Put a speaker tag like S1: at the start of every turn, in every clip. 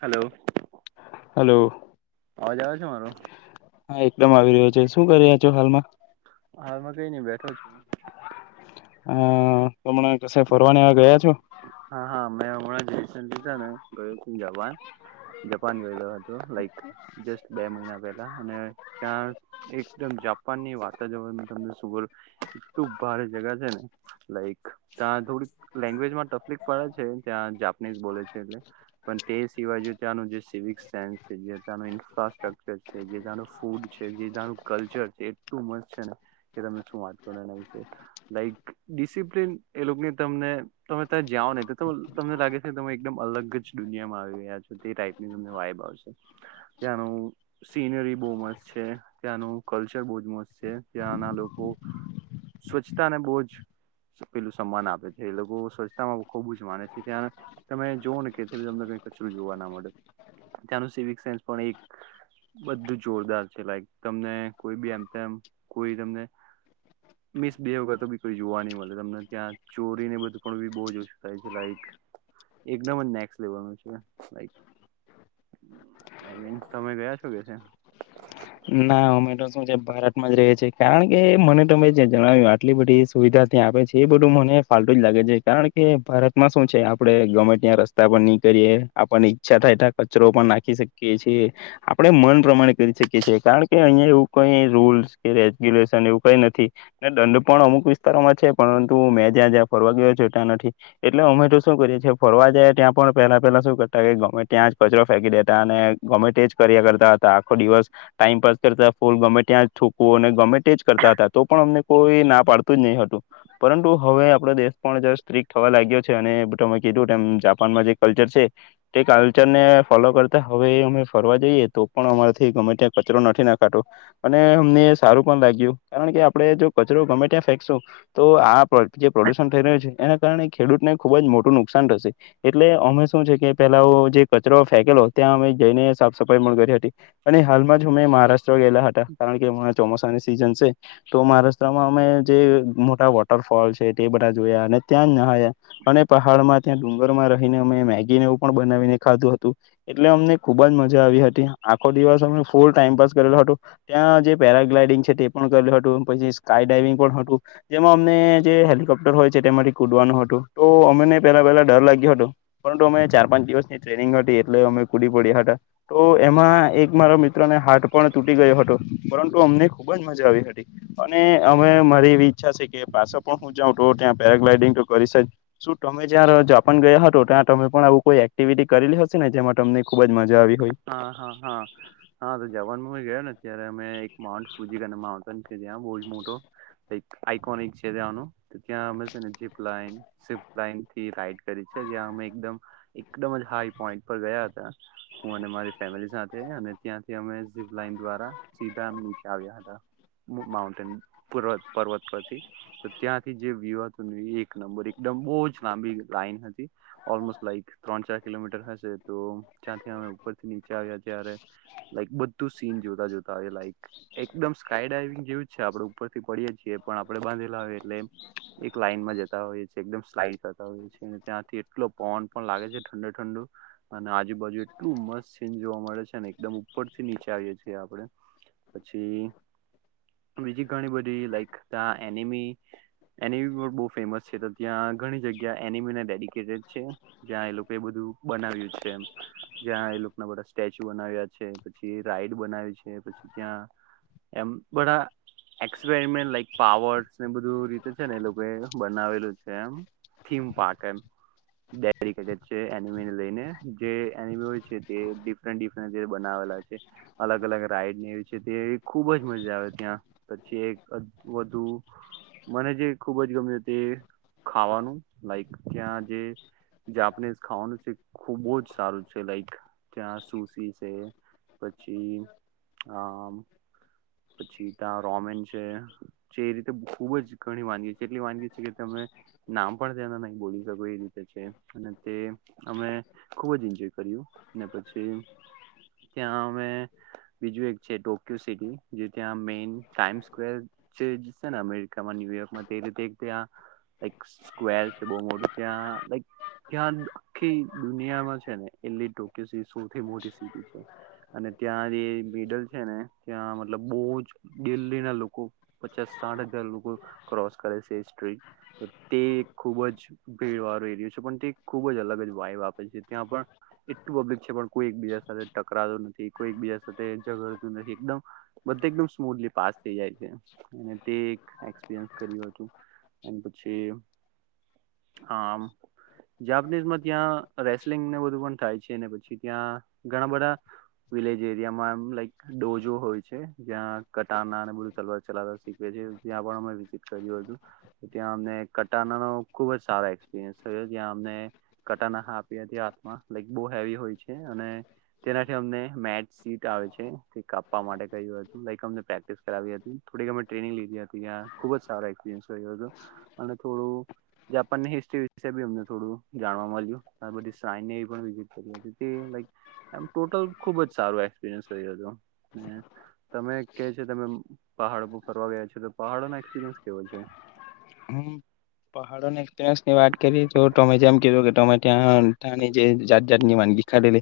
S1: Hello.
S2: Hello.
S1: અવાજ આવે છે મારો?
S2: હા એકદમ આવી રહ્યો છે. શું કરી રહ્યા છો હાલમાં?
S1: હાલમાં કઈ નઈ બેઠો છ
S2: અ તમને કશે ફરવાની ગયા છો
S1: હા હા મેં હમણાં જ રસ લધા ને ગયો જવાાન જપાન ગયલો હતો લાઈક જસ્ટ બે મહિના પહેલા અને ત્યાં એકદમ જાપાન ની વાતા જવરણમાં તમને સુુંગર એટલું ભારે જગા છે ને લાઈક ત્યા થોડીક લેંગ્વેજ માટે તકલીફ પડે છે ત્યાં જાપનીઝ બોલે છે એટલે પણ તે સિવાય ત્યાં સેન્ જે ઇન્ફ્રાસ્ટ્રકચર છે જે ત્યાનું ફૂડ છે જે ત્યાનું કલ્ચર છે ને વા કરો લક ડિસપ્લન એ લોકોની તમને તમે ત્યાં જાઓ નહીં તો તમને લાગે છે કે તમે એકદમ અલગ જ દુનિયામાં આવી ગયા છો તે ટાઈપ ની તમને વાઇબ આપ ત સીનરી બહ મસ્ત છે ત્યાંનું કલ્ચર બહ જ મસ્ત છે ત્યાંના લોકો સ્વચ્છતા ને બહુ જ પેલું સન્માન આપે છે એ લોકો સ્વચ્છતામાં ખુબ જ માને છે ત્યાં તમે જોવઓ ને કેી તમને કઈ કચરું જોવા ના મળે ત્યાંનું સિવિક સેન્સ પણ એક બધું જોરદાર છે લાઈક તમને કોઈ બી એમ તેમ કોઈ તમને મિસ બે વખત બી કોઈ જોવા ન મળે તમને ત્યાં ચોરીને બધું પણ બી બહ જ ઓછું થાય છે લક એકદમ જ નેક્સ લેવાનું છે લ ન્સ તમે ગયા છો કે છે
S2: ના ઓમેટો શું છે ભારતમાં જ રહે છે કારણ કે મને તમે જણાવ્યું આટલી બધી સુવિધા આપે છે એ બધું મને ફતું જ લાગે છે કારણ કે ભારતમાં શું છે આપડે ગર્મેન્ટ ત્યાં રસ્તા પર ની આપણને ઈચ્છા થાય કચરો પણ નાખી શકીએ છીએ આપણેે મન પ્રમાણે કરી શકીએ કારણ કે અહીિયાંયા એવું કઈ રૂલ્સ કે રેગ્યુલેશન એવું કઈ નથીને દંડ પણ અમુક વિસ્તાર પરંતુ મેં જ્યાં જ્યાં ફરવા ગયો જોતા્યા નથી એટલે અમે તો શું કરીએ છી ફરવા જાય ત્યાં પણ પેલા પેલા શું કરતા કે ગવર્મે ત્યાં જ કચરો ફેંકી દેતા અને ગવર્મેન્ટ જ કર્યા કરતા હતા આખો દિવસ ટાઈમ પાસ કરતા ફૂલ ગમે ત્યાં છૂકવું અને ગમે તે જ કરતા હતા તો પણ અમને કોઈ ના પાડતું જ નહી પરુ હવે આપ દેશ પણ સ્ટ્રીક થવા લાગ્યો છે અને તમે કીધું જાપાનમાં છે તે કલ્ચરને ફોલો કરતા હવે અમે ફરવા જઈએ તો પણ અમારાથી ગમે ત કચરો નથી નાખાતોતો અને અમને સારું પણ લાગ્યું કારણ કે આપડે જો કચરો ગમે ત્યાં ફેંકશું તો આ જે પ્રદ્યુષણ થઈ રહ્યું છે એને કારણે ખેડૂતને ખુબ જ મોટું નુકસાન થશે એટલે અમે શું છે કે પેલા જે કચરો ફેકેલો ત્યા અ જઈને સાફ સફાઈ પણ કરી હતી અને હાલમાં જ હુંં મહારાષ્ટ્ર ગેલા હતા કારણ કેરા ચોમાસાની સિઝન છે તો મહારાષ્ટ્રમાં અમે જે મોટા વોટરફોલ છે તે બધા જોયા અને ત્યાં ના અને પહાડમાં ત્યાં ડુંગર માં રહીને અમે મેગીનેવ પણ બનાવીને ખાધું હતું એટલે ખુબજ મજા આવી હતી આખો દિવસ અ ફૂલ ટાઈમપાસ કરેલું હતું ત્યાં જે પેરાગ્લાઇડિંગ છે તે પણ કરેલું હતું પછી સ્કાય ડાઈવિંગ પણ હતું. જેમાં અમને જે હેલિકોપ્ટર હોય છે તેમાંથી કુદવાનું હતું તો અમને પેલા પહેલા ડર લાગ્યો હતો. પરંતુ અમે ચાર પાંચ દિવસની ટ્રેનિંગ હતી એટલે અમે કુડી પડ્યા હતા તો એમાં એક મારા મિત્ર હાટ પણ તૂટી ગયો હતો પરંતુ અમને ખુબ જ મજા આવી હતી. અને અમે મારી એવી ઈચ્છા છે કે પાછ પણ હું જાઉ તો ત્યાં પેરાગ્લાઈડિંગ તો કરી છે. શું તમે જ્યાં જાપાન ગયા હતો ત્યાં તમે પણ આવું કોઈ એક્ટિવિટી કરેલી હશે ને જેમાં તમને ખુબ જ મજા આવી
S1: હા હા હા હા તો જવાન માં ગયો ને અ્યારે અમે એક માઉન્ટ ફુજી અને માઉન્ટ છે ત્યા બ જ મોટોક આઈકોનિક છે ત્યાંનું ત્યાં અમેને જીપ લાઇન્ થી લાઈન્ કરી છે એકદમ જ હાઈ પોઈન્ટ પર ગયા હતા. હુ અને મારી ફેમલી સાથે અને ત્યાથી અમે તીયાથી જીબફ લાઈન દ્વારા સિદા મુકી આવ્યા હતા માઉન્ટેન પર્ પર્વત પરથી ત્યાંથી જે વ્યુ હતું એક નંબર એક બોજ લાંબી લાઈન હતી ઓલમોસ્ટ લાઈક ત્રણ ચાર કિલોમીટર હશે તો ત્યાંથી અમે ઉપ્પર થી નીચે આવ્યા ત્યારે લાઇક બધું સીન જોતા જોતા આવ લક એકદમ સ્કાય ડવિંગ જેી જ છે આપડે ઉપર થી પડીએ છીએ પણ આપડે બાંધેલા હો એટલે એક લાઈન માં જતા હોય છે એકદમ સ્લાઈડ થતા હોય છે અને ત્યાંથી એટલો પોન પણ લાગે છે ઠંડુ-ઠંડુ અને આજુ બાાજુ સીન જોવા મળે છે ને એકદમ ઉપર થી નીચે આવીએ છીએ આપણે પછી બીજી ઘણી બધી લાઈક ત્યા એનિમી એનીમી પણ બો ફેમસ છે તો ત્યાં ઘણી જગ્યા એનિમે ન ડેડીિકેટેડ છે જ્યાં એ લોકો એ બધું બનાવ્યું છે એમ જ્યાં એ ભોક ના બધા સ્ટેચ્યુ બનાવ્યા છે પછી રાઈડ બનાવી છે પછી ત્યાં એમ બડાા એક્સપેરમેન્ટ લાઈક પાવર્સ ને બધું રીતે છે ને એ લોકો બનાવેલું છે એમ થીમ પાર્ક એમ ડેડિકેટેડ છે એનિમે ને લઈને જે એ [unintelligible] હોય છે તે ડિફર ડિફરતે બનાવેલા છે અલગ અલગ રાઈડને છે તે ખુબ જ જ મજા આવે ત્યાં પછી એક વધુ મને જે ખુબ જ ગમ્યું તે ખાવાનું લાઈક ત્યાં જે જાપનીઝ ખાવાનું છે ખુબ જ સારું છે. લાઈક ત્યાં સુસી છે પછી આમ પછી ત્યાં રોમેન છે જે એ રીતે ખુબ જ ઘણી વાનગી છે એટલી વાનગી છે કે તમે નામ પણ તેના નહી બોલી શકો એ રીતે છે અને તે અમે ખુબ જ એન્જોય કર્યું ને પછી ત્યાં અ બીજું એક છે ટોકયો સિટી જે ત્યાં મે ટાઈમ સ્ક્વેર જ ને અમેરિ ન્યુયોર્કમાં તે રીતે ત્યાં લ સ્કવેર છે બૌ મોહટું ત્યાં લાઇક ત્યા આખી દુનિયામાં છે ને એટલી ટોકીયો સી સૌથી મોટી સીધી છે અને ત્યાં જે મિડલ છેને ત્યાં મતલબ બૌજ બૌજ દિલ્હી ના લોકો પચાસ સાઠ હજાર લોકો ક્રોસ કરે છે સટ તે ખુબ જ ભીડ વાળો એરિયો છે પણ તે ખુબ જ અલગ જ વાઇબ આપે છે ત્યાં પણ એટલું પબ્લિક છે પણ કોઈ એકબીજા સાથે ટકરાતું નથી કોઈ એકબીજા સાથે ઝઘડતું નથી એકદમ બધ એકદમ સ્મૂદલી પાસ થઈ જાય છે અને તે એક એસપિરયસ કર્યું હતું. અન પછી હમ જાપનીઝ મત રેસલિંગને થાય છે પછી ત્યાં ઘણા બધા વિલેજ એરિયામાં એમ લાઈક ડોજો હોય છે જ્યાં કટાના અને બધું તલવાર ચલાવતા શીખવે છે. ત્યા પણ હમે વિઝિટ કર્યુ હતુ ત્યા હમને કટાના નો ખુબ જ સારા એક્સપિરયન્સ થયો અમને કટાના આપીયી હતી લઇક બૌ હેવી હોય છે અને તેનાથી અમને મેટ સીટ આવે છે તે કાપવા માટે ર્ક્યો હતૂ લાઇક હમને પ્રેક્ટિસ કરાવી હતી થોરિક હમેં ટ્રેનિંગ લીધી હતી આ, ખુબજ સારુ એક્સપિરીયનસ હતુ અને થોડું જાપાનની હિસ્ટ્રી વિશે બી અમને થોડું જાણવા મળ્યું બધી [unintelligible] ટોટલ ખુબ જ સારું એક્સપિરયન્સ રહ્યું હત હમ તમે કે છે તમે પહાડ પર ફરવા ગયા છો તો પહાડોનો એક્સપિરિયન્સ કેવો છે?
S2: હમ પહાડોની એક્સપરયન્સની વાત કરી તો તમે જેમ કીધુ તો મે ત્યાં ત જે જાત જાત ની વાનગીખાડે લ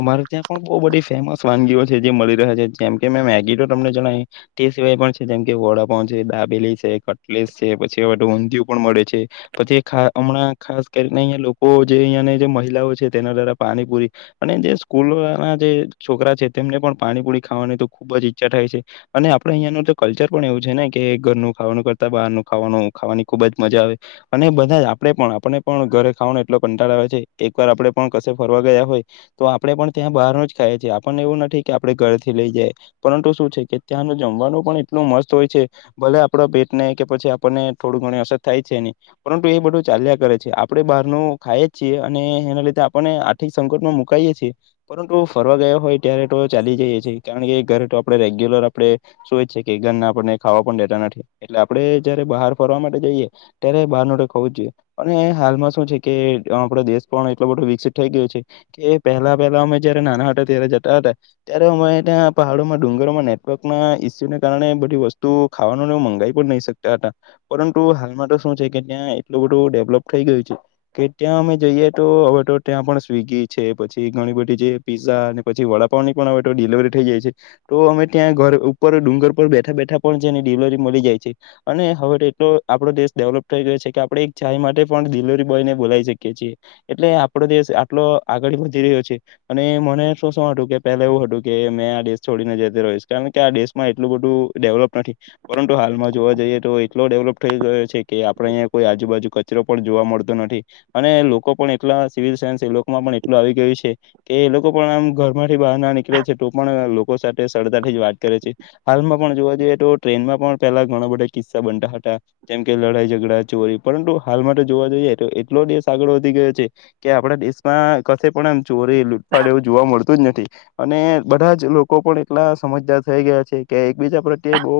S2: અમારે ત્યાં બહુ બધી ફેમસ વાનગીઓ છે જે મળી રહ્યા છે જેમ કે મેં મેગી તો તમને જણાવ તે સિવાય પણ છે જેમ વડાપાવ દાબેલી છે કટલેસ છે પછી છે વટે ઊંધિ પણ મળે છે પછી હમણાં ખાસ કરીને અહિયાં લોકો જે અહિયાં જે મહિલાઓ તેના દ્વા પાણીપુરી અને જે સ્કૂલ ના જે છોકરા છે તેમને પણ પાણીપુરી ખાવાની તો ખુબ જ ઈચ્છા થાય છે અને આપડે અહિયાંનું તો કલ્ચર પણ એવું છે ને કે ઘરનું ખાવાનું કરતા બહારનું ખાવાનું ખાવાની ખુબ જ મજા આવે અને બધા આપણે પણ આપને પણ ઘરે ખાવાનો એટલો કંટળો આવે છે એક વાર આપણે પણ ક ફરવા ગયા હોય તો આપણે પણ ત્યાં બહાર ન જ ખાઈએએ આપણને એવું નથી કે આપણે ઘરે થી લઈ જય પરંતુ શું છે કે ત્યાંનું જમવાનું પણ એટલું મસ્ત હોય છે ભલે આપડા ભેટ ને કે પછી આપને થોડું ઘણી અસર થાય છે નહી પરંતુ એ બધું ચાલ્યા કરે છે આપડે બહાર નુ ખાઈએ જ છીએ અને એના લીધે આપણે આર્થિક સંકટમાં મુકાઈએે છીએ પરંતુ ફરવા ગયા હોય ત્યારે તો ચલી જઈએ છીએ કારણ એ ઘરે તો આપડણે રેગ્યુલર આપડે સયી કે ઘરને આપણને ખાવા પણ દેતા નથી એટલે આપે જારે બહાર ફરવા માટે જઈએ ત્યારે બહાર ન હોવું જ જોઈએ અને હાલમાં શું છે કે આપડે દેશ પણ એટલો બધો વિકસિત થઈ ગયો છે કે પહેલા પહેલા અમે જયારે નાના હ ત્યારે જતા હતા ત્યારે અમે ત્યાં પહાડોમાં ડુંગરોમાં નેટવર્ક ના ઈસ્યુને કારણે બધી વસ્તુ ખાવાનું મંગાવી પણ નહીં શકે ગયાતા પરંતુ હાલમાં તો શું છે કે ત્યાં એટલું બધું ડેવલપ થઈ ગયું છે કે ત્યાં અમે જઈએ ત્યાં તો પણ સ્વિગી છે પછી ઘણી બધી જે પીઝા અને પછી વડાપાવની પણ દીલવરી થઇ જાય છે તો અમે ત્યાં ઘર ઉપર ડુંગર પર બેઠા બેઠા પણ જેની ડિલવરી મળી જાય છે અને હવે તો એટલો આપડો દેશ ડેવલોપ થઈ ગયો છે કે આપડે એક ચાય માટે પણ ડિલવરી બોયને બોલાવી શકીએ છીએ એટલે આપડો દેશ આટલો આગળ વધી રહ્યો છે અને મને શું શ હત્યું કે પેલા એવું હતું કે મેં આ દેશ છોડીને જ રહીશ કારણ કે આ દેશમાં એટલું બધું ડેવલપ નથી પરંતુ હાલમાં જોવા જઈએ તો એટલો ડેવલપ થઈ ગયો છે કે આપડે અહીંયા કોઈ આજુબાજુ કચરો પણ જોવા મળતો નથી અને એમ લોકો પણ એટલા સિવિલ સાયન્સ એ લોકોમાં પણ એટલું આવી ગયું છે કે એ લોકો પણ આમ ઘર થી બહાર ના નીકળે થે છે તો પણ લોકો સાથે સરતા થી જ વાત કરે છે હાલમાં પણ જોવા જઈએ તો ટ્રેનમાં પણ પેલા ઘણા બધા કિસ્સા બનતા હતા જેમ કે લડાઈ ઝઘડા ચોરી પરંતુ હાલ માટે જોવા જઈએ તો એટલો દેશ આગળ વધી ગયો છે કે આપડા દેશમાં ક પણ એમ ચોરી લૂટફાડ એવું જોવા મળતું તુજ નથી અને બધા જ લોકો પણ એટલા સમજદાર થઈ ગયા છે કે એકબીજા પ્રત્યે બહુ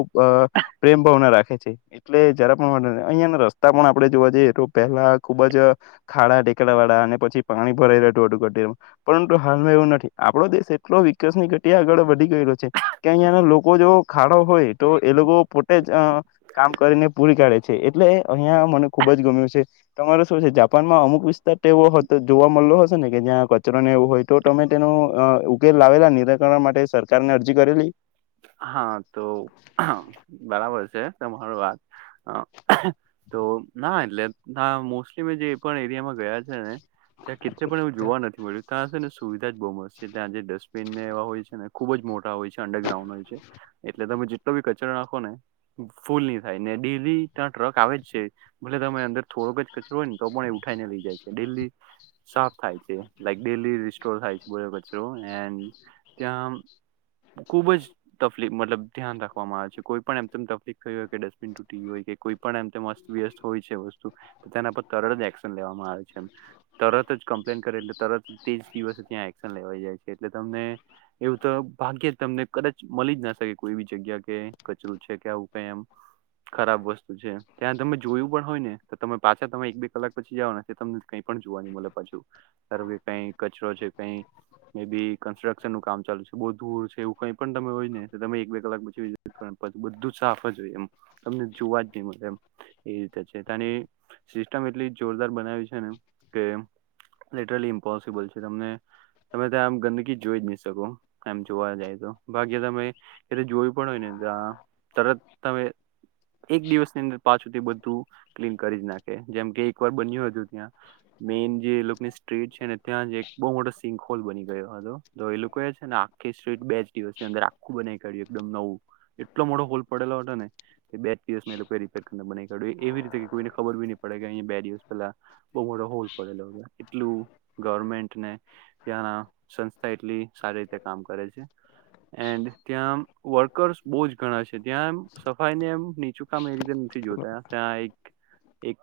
S2: પ્રેમ ભાવને રાખે છે એટલે જરા પણ અહિયાયાને રસ્તા પણ આપડણે જોવા જઈએ તો પહેલા ખુબ જ ખાડા ટેકડા વાળા અને પછી પાણી ભરાઈ રહ હતુંટું પરંતુ હાલમાં એવું નથી આપડો દેશ તો વિકાસ ની ઘટિયા આગળ વધી ગયેલો છે કે અહિયાં લોકો જો ખાડો હોય તો એ લોકો પો તેજ અ કામ કરીને પૂરી કાઢે છે એટલે અહિયાં મને ખુબ જ ગમ્યું છે તમારે શું છે જાપાન તપાનમાં અમુક વિસ્તાર એવો જોવા મળલો હશે ને કે જ્યાં કચરોને એવું હોય તો તમે તેનું ઉકેલ લાવેલા નિરાકરણ માટે સરકાર ને અરજી કરેલી
S1: હા તો બરાબર છે તમરો વાત હ તો ના એટલે ના મોસ્ટલી મેં જે પણ એરિયામાં ગયા છે ને ત્યાં કી પણ એવું જોવા નથી મળ્યું ત્યાં ને સુવિધા જ બહુ મસ્ત છે ત્યાં જે ડસ્ટબિનને એવા હોય છે ને ખુબજ મોટ હોય છે અડરગ્રાઉડ એટલે તમે જેટલો બી કચરો નાખો ને ફૂલ નહી થાય ટેરી ત્યાં ટ્રક આવે જ છે ભલે તમે અંદર થોડોક જ કચરો હોય ને તો પણ એ ઉઠાઈને લઈ જાય છે ડેલી જ સાફ થાય છે લાયક ડેસ્ટોર થાય છે કચરો એડ ત્યાં ખુબ જ તકલી મતલબ ધ્યાન રાખવામાં આવે છે કોઈ પણ એમ તકલીફ થ હોય કે ડસ્ટબિન તૂટી હોય કે કોઈ પણ એમ વ્ય હોય છે વસ્તુ તો તેના પર તરત એક્શન લેવામાં આવે છે તરત જ કમ્પ્લેન કરે એલે ત તે દિવસે ત્યાં એશન લેવાઈ જાય છે એટલે તમને એવું તો ભાગ્ય તમને કદાચ મળી જ ના શકે કોઈ બી જગ્યા કે કચરું છે કે આવું કઈ એમ ખરાબ વસ્તુ છે ત્યાં તમે જોયું પણ હોય ને તો તમે પાછા તમે એક બે કલાક પછી જવાના તમને કઈ પણ જોવાની મળે પાછું ધાર કે કઈ કચરો છે કઈ મે બી કન્સ્ટ્રક્શન નું કામ ચાલુ છે બ દૂર છે એવું કઈ હોયને તમે એક બે કલાક પછી બધું સાફ જ હોય એમ તમને જોવા જ નહી મળે એમ એ રીતે છે તની સિસ્ટમ એટલી જોરદાર બનાવી છે ને કે લિટરલી ઇમ્પોસિબલ છે તમને તમે ત્યાં આમ ગંદકી જોઈ જ નહી શકો આમ જોવા જાય તો ભાગ્ય તમે એ જોયું પણ હોય નેા તરત તમે એક દિવસની અંદર પાછુંથી બધું ક્લીન કરી જ નાખી જેમ કે એક વાર બન્યું હતું ત્યાં મેન જે લોકોની સ્ટ્રીટ છે ને ત્યાં એક બહુ મોટો સિંક હોલ બની ગયો હતો તો એ ને આખી સ્ટ્રીટ બે દિવસની અંદર આખું બનાવી કાઢ્યું એકદમ નવું એટલો મોો હોલ પડેલો હતો ને કે બે દિવસ એ લોકો ાઢ એવી રીતે કોઈને ખબર બી નહી પડે કે અ બે દિવસ પેલા બહ મોટ હોલ પડેલો એટલું ગવર્મેન્ટને ત્યાંના સંસ્થા એટલી સારી રીતે કામ કરે છે હ એન્ડ ત્યાં વર્કર્સ બહુ જ ઘણા છે ત્યાં એમ સફાઈ ને એમ નીચું કામ એ રીતે નથી જોયું ત એક